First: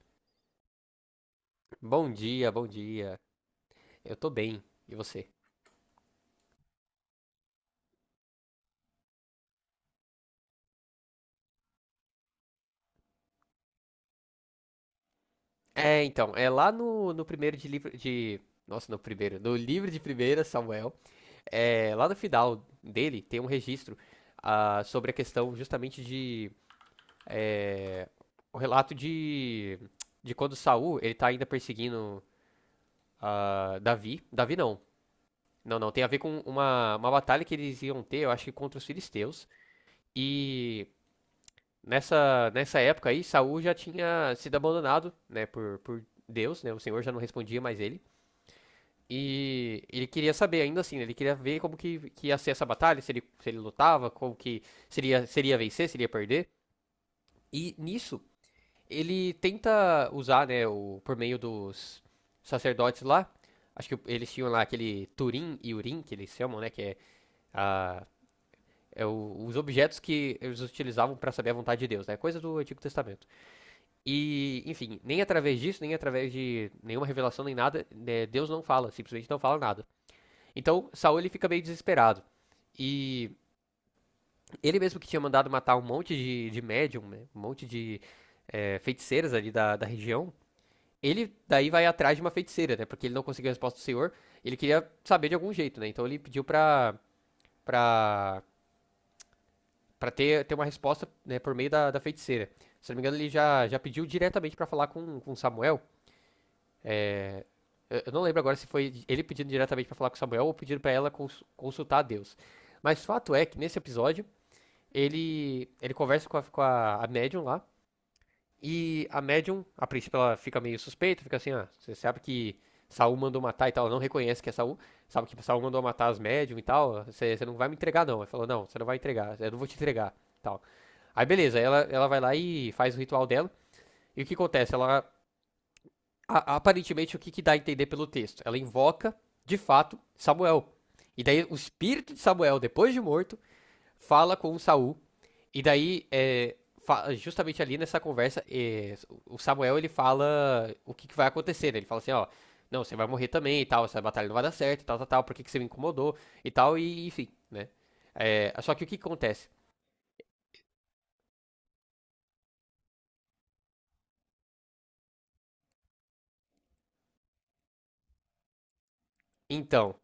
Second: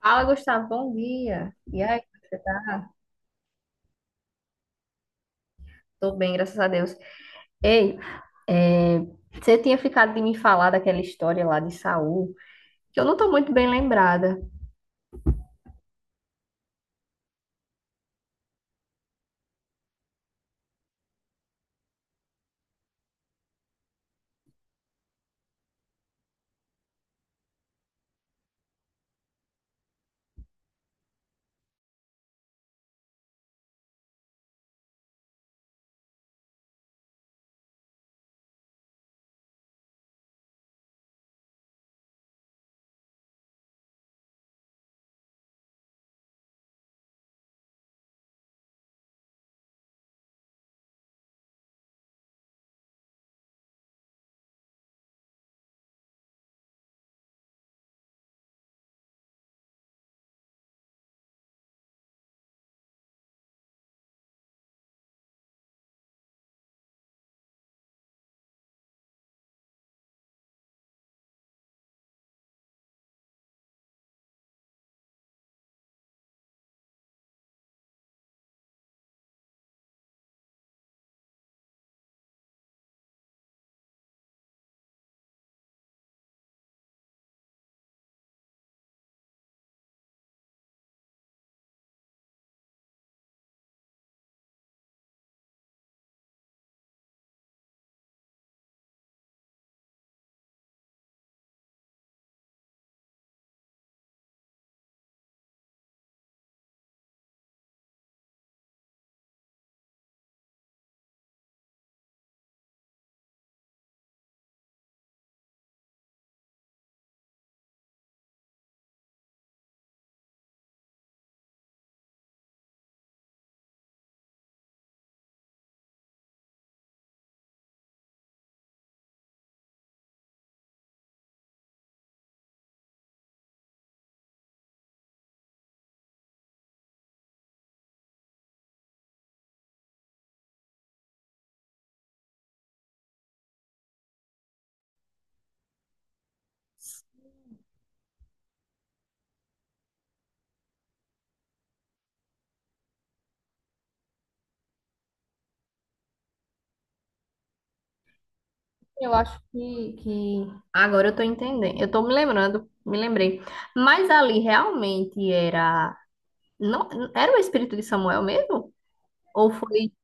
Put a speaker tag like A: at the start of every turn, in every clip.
A: Fala, Gustavo, bom dia. E aí,
B: Bom
A: você
B: dia, bom
A: tá?
B: dia. Eu tô bem. E você?
A: Tô bem, graças a Deus. Ei, é, você tinha ficado de me falar daquela história lá de Saul, que eu não tô muito bem lembrada.
B: É lá no primeiro de livro de. Nossa, no primeiro. No livro de primeira, Samuel. É, lá no final dele tem um registro sobre a questão justamente de. O relato de. De quando Saul ele tá ainda perseguindo Davi. Davi não. Não, não. Tem a ver com uma, batalha que eles iam ter, eu acho que contra os filisteus. E nessa época aí, Saul já tinha sido abandonado, né, por Deus, né? O Senhor já não respondia mais ele. E ele queria saber ainda assim, né, ele queria ver como que ia ser essa batalha, se ele lutava, como que seria, seria vencer, seria perder. E nisso, ele tenta usar, né, o, por meio dos sacerdotes lá, acho que eles tinham lá aquele Turim e Urim, que eles chamam, né, que é, a, os objetos que eles utilizavam para saber a vontade de Deus, né, coisa do Antigo Testamento. E, enfim, nem através disso, nem através de nenhuma revelação, nem nada, né, Deus não fala, simplesmente não fala nada. Então, Saul ele fica meio desesperado. E ele mesmo que tinha mandado matar um monte de médium, né, um monte de feiticeiras ali da, região, ele daí vai atrás de uma feiticeira, né? Porque ele não conseguiu a resposta do senhor, ele queria saber de algum jeito, né? Então ele pediu pra, pra ter uma resposta né, por meio da, feiticeira. Se não me engano, ele já pediu diretamente pra falar com, Samuel. É, eu não lembro agora se foi ele pedindo diretamente pra falar com Samuel ou pedindo pra ela consultar a Deus. Mas o fato é que nesse episódio, ele conversa com a, médium lá. E a médium, a princípio, ela fica meio suspeita, fica assim, ah, você sabe que Saul mandou matar e tal, ela não reconhece que é Saul, sabe que Saul mandou matar as médium e tal, você não vai me entregar não. Ela falou, não, você não vai entregar, eu não vou te entregar, tal. Aí beleza, ela vai lá e faz o ritual dela. E o que acontece? Aparentemente, o que dá a entender pelo texto? Ela invoca, de fato, Samuel. E daí o espírito de Samuel, depois de morto, fala com Saul. E daí, justamente ali nessa conversa, o Samuel ele fala o que vai acontecer, né? Ele fala assim, ó, não, você vai morrer também e tal, essa batalha não vai dar certo e tal, tal, tal, por que você me incomodou e tal, e enfim, né? É, só que o que que
A: Eu acho
B: acontece?
A: que agora eu tô entendendo. Eu tô me lembrando, me lembrei. Mas ali realmente era não era o espírito de Samuel mesmo? Ou foi
B: Então,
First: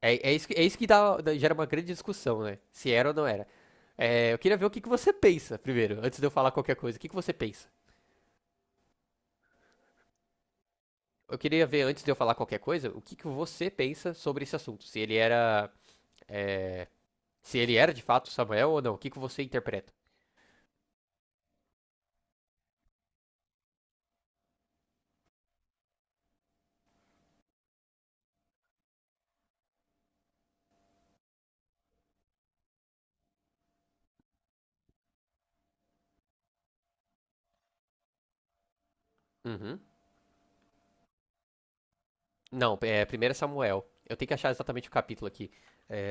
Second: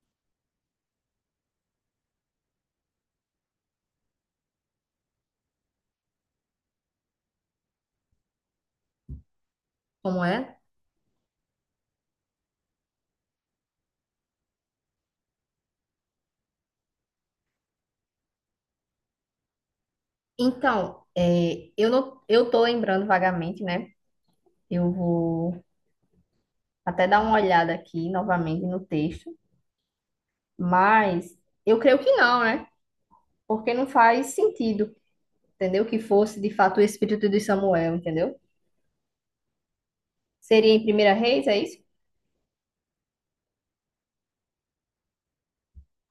B: É isso que gera uma grande discussão, né? Se era ou não era. É, eu queria ver o que você pensa primeiro, antes de eu falar qualquer coisa. O que você pensa?
A: como é?
B: Eu queria ver, antes de eu falar qualquer coisa, o que você pensa sobre esse assunto. Se ele era. é, Se ele era de fato Samuel ou não. O que você interpreta?
A: Então, eu não eu tô lembrando vagamente, né? Eu vou até dar uma olhada aqui novamente no texto. Mas eu creio que não, né? Porque não faz sentido, entendeu? Que fosse de fato o espírito de Samuel, entendeu?
B: Uhum.
A: Seria em Primeira Reis, é isso?
B: Não, é, 1 Samuel. Eu tenho que achar exatamente o capítulo aqui.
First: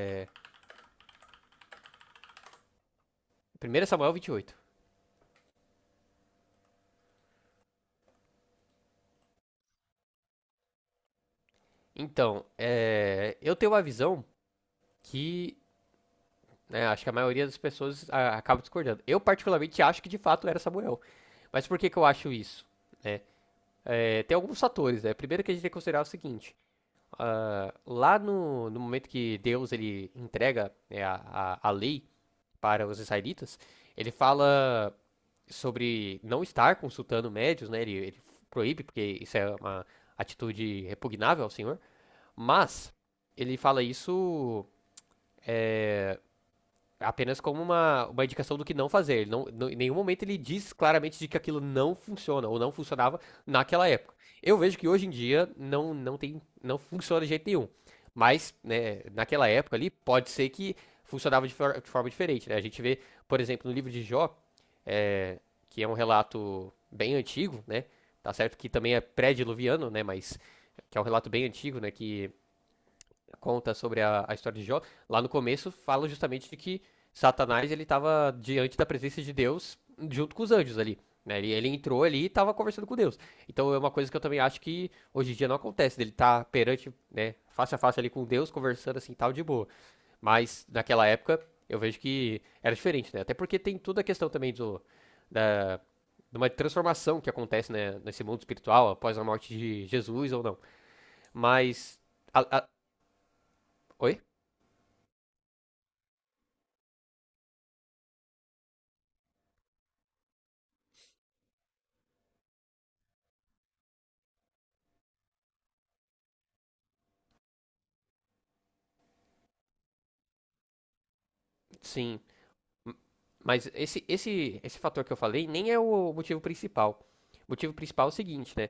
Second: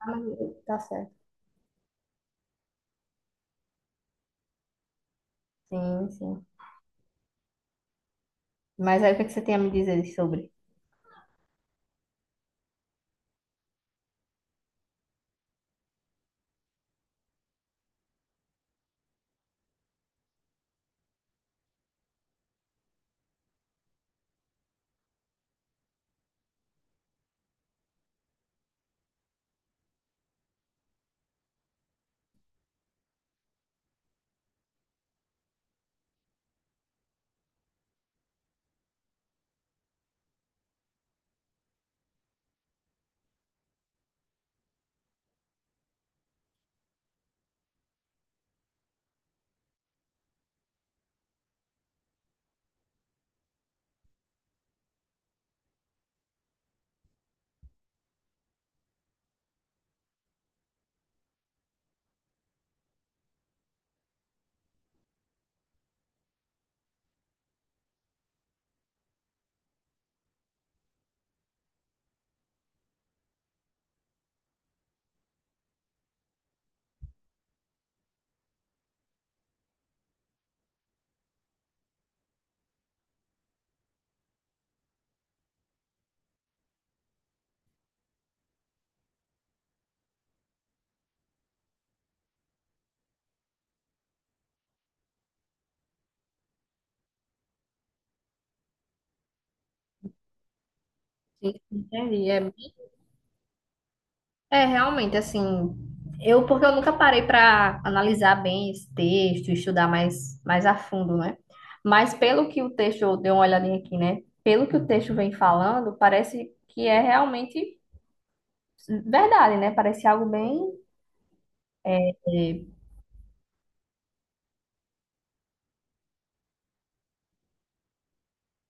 A: Ah, mas tá certo.
B: 1 Samuel 28.
A: Sim, sim. Mas aí o que é que você tem a me dizer sobre?
B: Então, é, eu tenho uma visão que né? Acho que a maioria das pessoas acaba discordando. Eu, particularmente, acho que de fato era Samuel. Mas por que eu acho isso? Né? É, tem alguns fatores, né? Primeiro que a gente tem que considerar o seguinte: lá no momento que Deus ele entrega né, a, a lei para os israelitas, ele fala sobre não estar consultando médios, né? Ele proíbe, porque isso é uma atitude repugnável ao Senhor, mas ele fala isso é, apenas como uma, indicação do que não fazer. Ele em nenhum momento ele diz claramente de que aquilo não funciona ou não funcionava naquela época. Eu vejo que hoje em dia não tem, não funciona de jeito nenhum. Mas, né, naquela época ali, pode ser que funcionava de forma diferente, né? A gente vê, por exemplo, no livro de Jó, é, que é um relato bem antigo, né? Tá certo que também é pré-diluviano, né? Mas que é um relato bem antigo, né? Que conta sobre a, história de Jó, lá no começo fala justamente de que Satanás ele estava diante da presença de Deus junto com os anjos ali. Né? Ele entrou ali e estava conversando com Deus. Então é uma coisa que eu também acho que hoje em dia não acontece, dele estar tá perante, né, face a face ali com Deus, conversando assim tal de boa. Mas naquela época eu vejo que era diferente, né? Até porque tem toda a questão também do, da, de uma transformação que acontece né, nesse mundo espiritual após a morte de Jesus ou não.
A: Sim,
B: Mas.
A: entendi. É,
B: a- a- Oi?
A: é realmente assim. Eu, porque eu nunca parei para analisar bem esse texto, estudar mais a fundo, né? Mas pelo que o texto, eu dei uma olhadinha aqui, né? Pelo que o texto vem falando, parece que é realmente verdade, né? Parece algo bem
B: Sim.
A: É
B: Mas esse fator que eu falei nem é o motivo principal. O motivo principal é o seguinte, né?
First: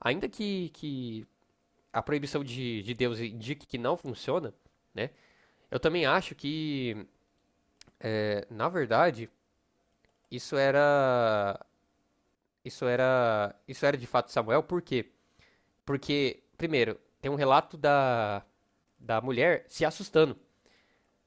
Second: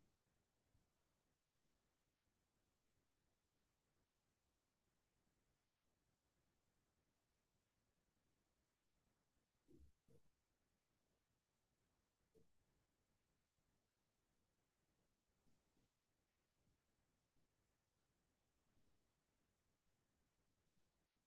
B: Ainda que a proibição de Deus indique que não funciona, né? Eu também acho que, na verdade, isso era. Isso era. Isso era de fato Samuel, por quê? Porque, primeiro, tem um relato da, mulher se assustando.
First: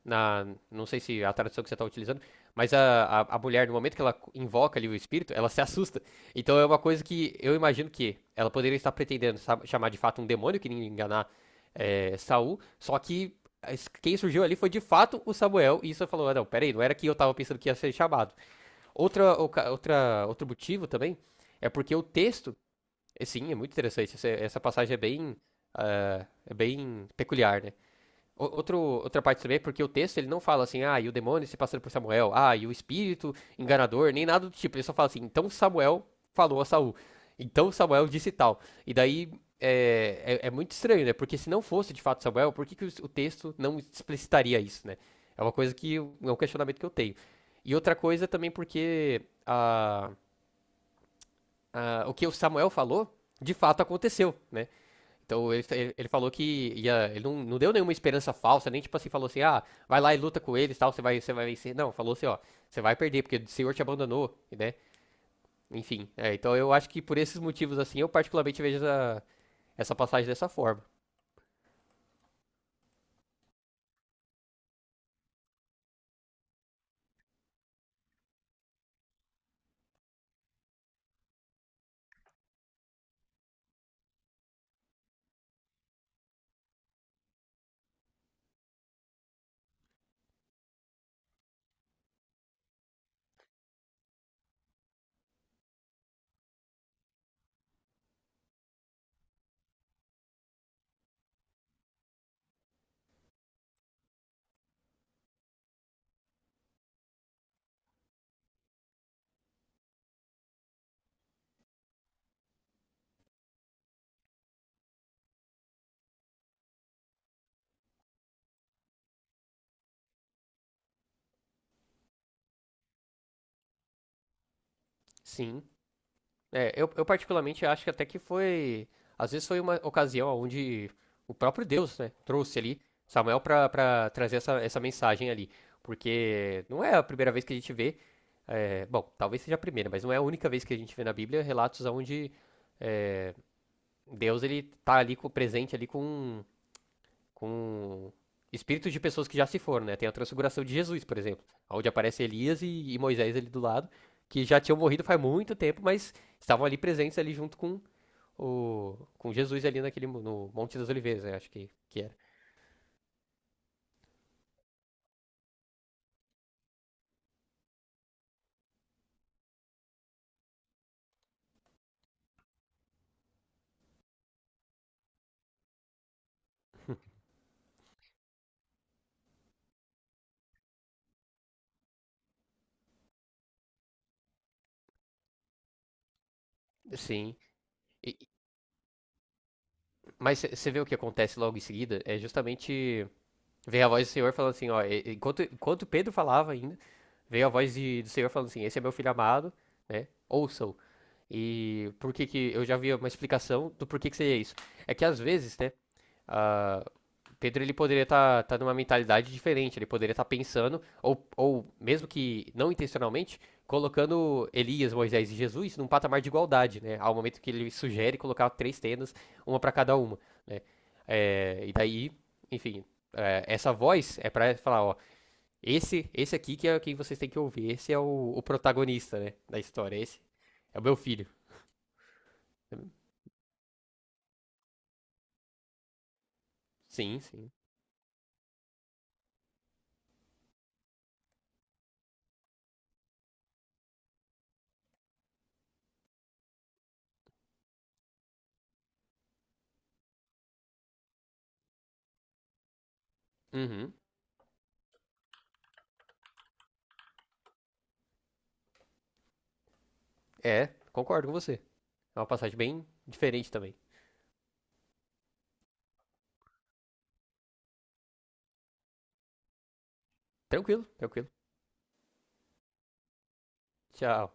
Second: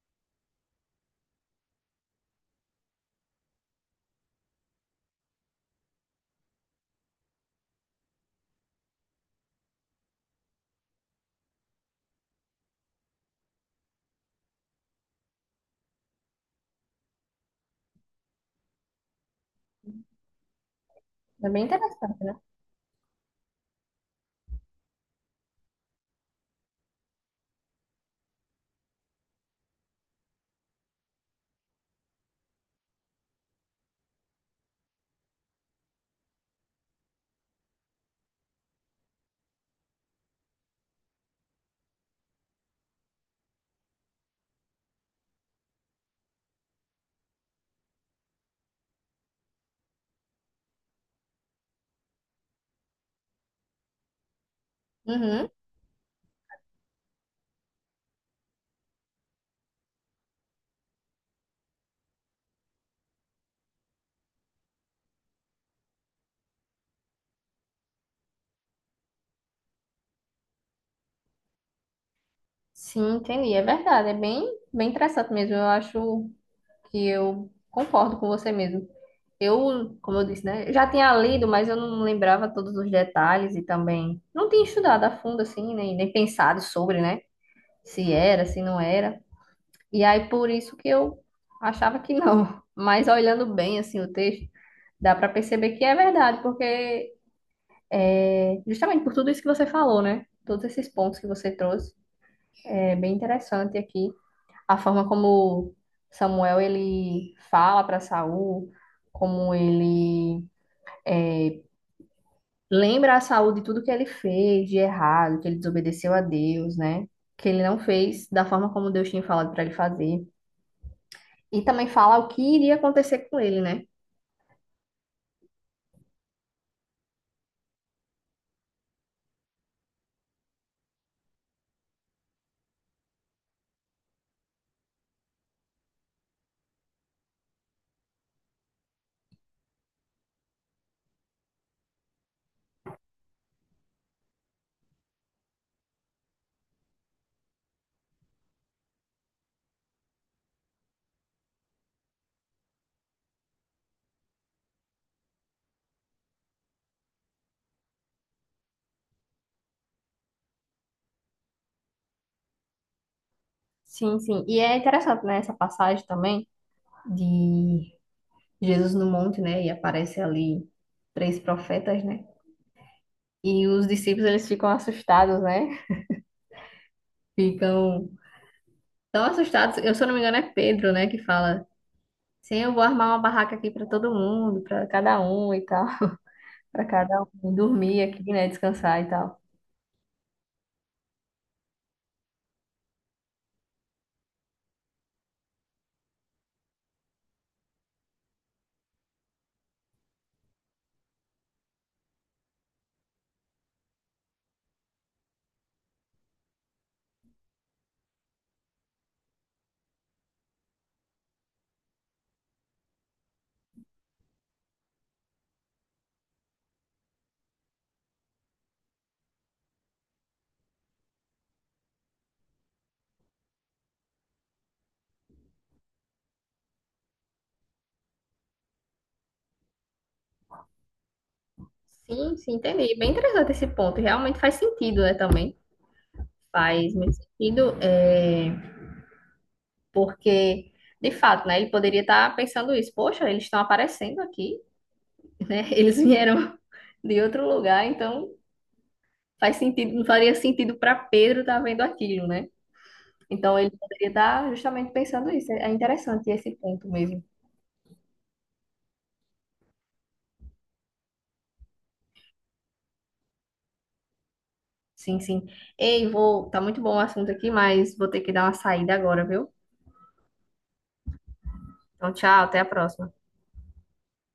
B: Na, não sei se a tradução que você está utilizando, mas a, mulher, no momento que ela invoca ali o espírito, ela se assusta. Então é uma coisa que eu imagino que ela poderia estar pretendendo chamar de fato um demônio que iria enganar Saul, só que quem surgiu ali foi de fato o Samuel, e isso falou, ah, não, peraí, não era que eu estava pensando que ia ser chamado. Outro motivo também
A: é bem
B: é porque o
A: interessante, né?
B: texto, é, sim, é muito interessante, essa passagem é bem, é bem peculiar, né? Outra parte também é porque o texto ele não fala assim, ah, e o demônio se passando por Samuel, ah, e o espírito enganador, nem nada do tipo. Ele só fala assim, então Samuel falou a Saul. Então Samuel disse tal. E daí é muito estranho, né? Porque se não fosse de fato Samuel, por que o texto não explicitaria isso, né? É uma coisa que. Eu- É um questionamento que eu tenho. E outra coisa também porque a, o que o Samuel falou, de fato aconteceu, né?
A: Uhum.
B: Então falou que ia, ele não, não deu nenhuma esperança falsa, nem tipo assim, falou assim, ah, vai lá e luta com eles, tal, você vai vencer. Não, falou assim, ó, você vai perder, porque o Senhor te abandonou, né? Enfim, é, então eu acho que por esses motivos assim, eu particularmente vejo essa, passagem dessa forma.
A: Sim, entendi. É verdade. Bem interessante mesmo. Eu acho que eu concordo com você mesmo. Eu, como eu disse, né? Já tinha lido, mas eu não lembrava todos os detalhes e também não tinha estudado a fundo, assim, nem pensado sobre, né? Se era, se não era. E aí, por isso que eu achava que não. Mas olhando bem, assim, o texto, dá para perceber que é verdade, porque é justamente por tudo isso que você falou, né? Todos esses pontos que você trouxe. É bem interessante aqui a forma como Samuel ele fala para Saul, como ele lembra a Saul de tudo que ele fez de errado, que ele desobedeceu a Deus, né? Que ele não fez da forma como Deus tinha falado para ele fazer. E também fala o que iria acontecer com ele, né?
B: Sim. É, eu particularmente acho que até que foi. Às vezes foi uma ocasião onde o próprio Deus, né, trouxe ali Samuel para trazer essa, mensagem ali. Porque não é a primeira vez que a gente vê. É, bom, talvez seja a primeira, mas não é a única vez que a gente vê na Bíblia relatos onde Deus ele tá ali presente ali com um com espíritos de pessoas que já se foram, né? Tem a transfiguração de Jesus, por exemplo, onde aparece Elias e Moisés ali do lado, que já tinham morrido faz muito tempo, mas estavam ali presentes ali junto com o com Jesus ali naquele no Monte das Oliveiras, né? Acho que era.
A: Sim, sim. E é interessante, né, essa passagem também de Jesus no monte, né? E aparece ali três profetas, né? E os discípulos eles ficam assustados, né? Ficam nossa, o status, eu, se eu não me engano, é Pedro, né, que fala. Sim, eu vou armar uma barraca aqui pra todo mundo, pra cada um e tal, pra cada
B: Sim.
A: um dormir
B: E-
A: aqui, né, descansar e tal.
B: mas você vê o que acontece logo em seguida? É justamente veio a voz do Senhor falando assim, ó, enquanto Pedro falava ainda, veio a voz do Senhor falando assim, esse é meu filho amado, né? Ouçam. E por que que eu já vi uma explicação do porquê que seria isso. É que às vezes, né, ah, Pedro ele poderia estar tá numa mentalidade diferente, ele poderia estar pensando ou mesmo que não intencionalmente colocando Elias, Moisés e Jesus num patamar de igualdade, né? Ao momento que ele sugere colocar três tendas, uma para cada uma, né? É, e daí, enfim, é, essa voz é para falar, ó, esse aqui que é quem vocês têm que ouvir, esse é o, protagonista, né, da história, esse é o meu filho.
A: Sim, sim, entendi. Bem interessante esse ponto. Realmente faz sentido, né, também. Faz muito
B: Sim, sim.
A: sentido, é, porque, de fato, né, ele poderia estar pensando isso. Poxa, eles estão aparecendo aqui, né? Eles vieram de outro lugar, então faz sentido, não faria sentido pra Pedro estar vendo aquilo, né? Então ele
B: Uhum.
A: poderia estar justamente pensando isso. É interessante esse ponto mesmo.
B: É, concordo com você. É uma passagem bem diferente também.
A: Sim, sim. Ei, vou. Tá muito bom o assunto aqui, mas vou ter que dar uma saída agora, viu?
B: Tranquilo, tranquilo.
A: Então, tchau, até a próxima.
B: Tchau.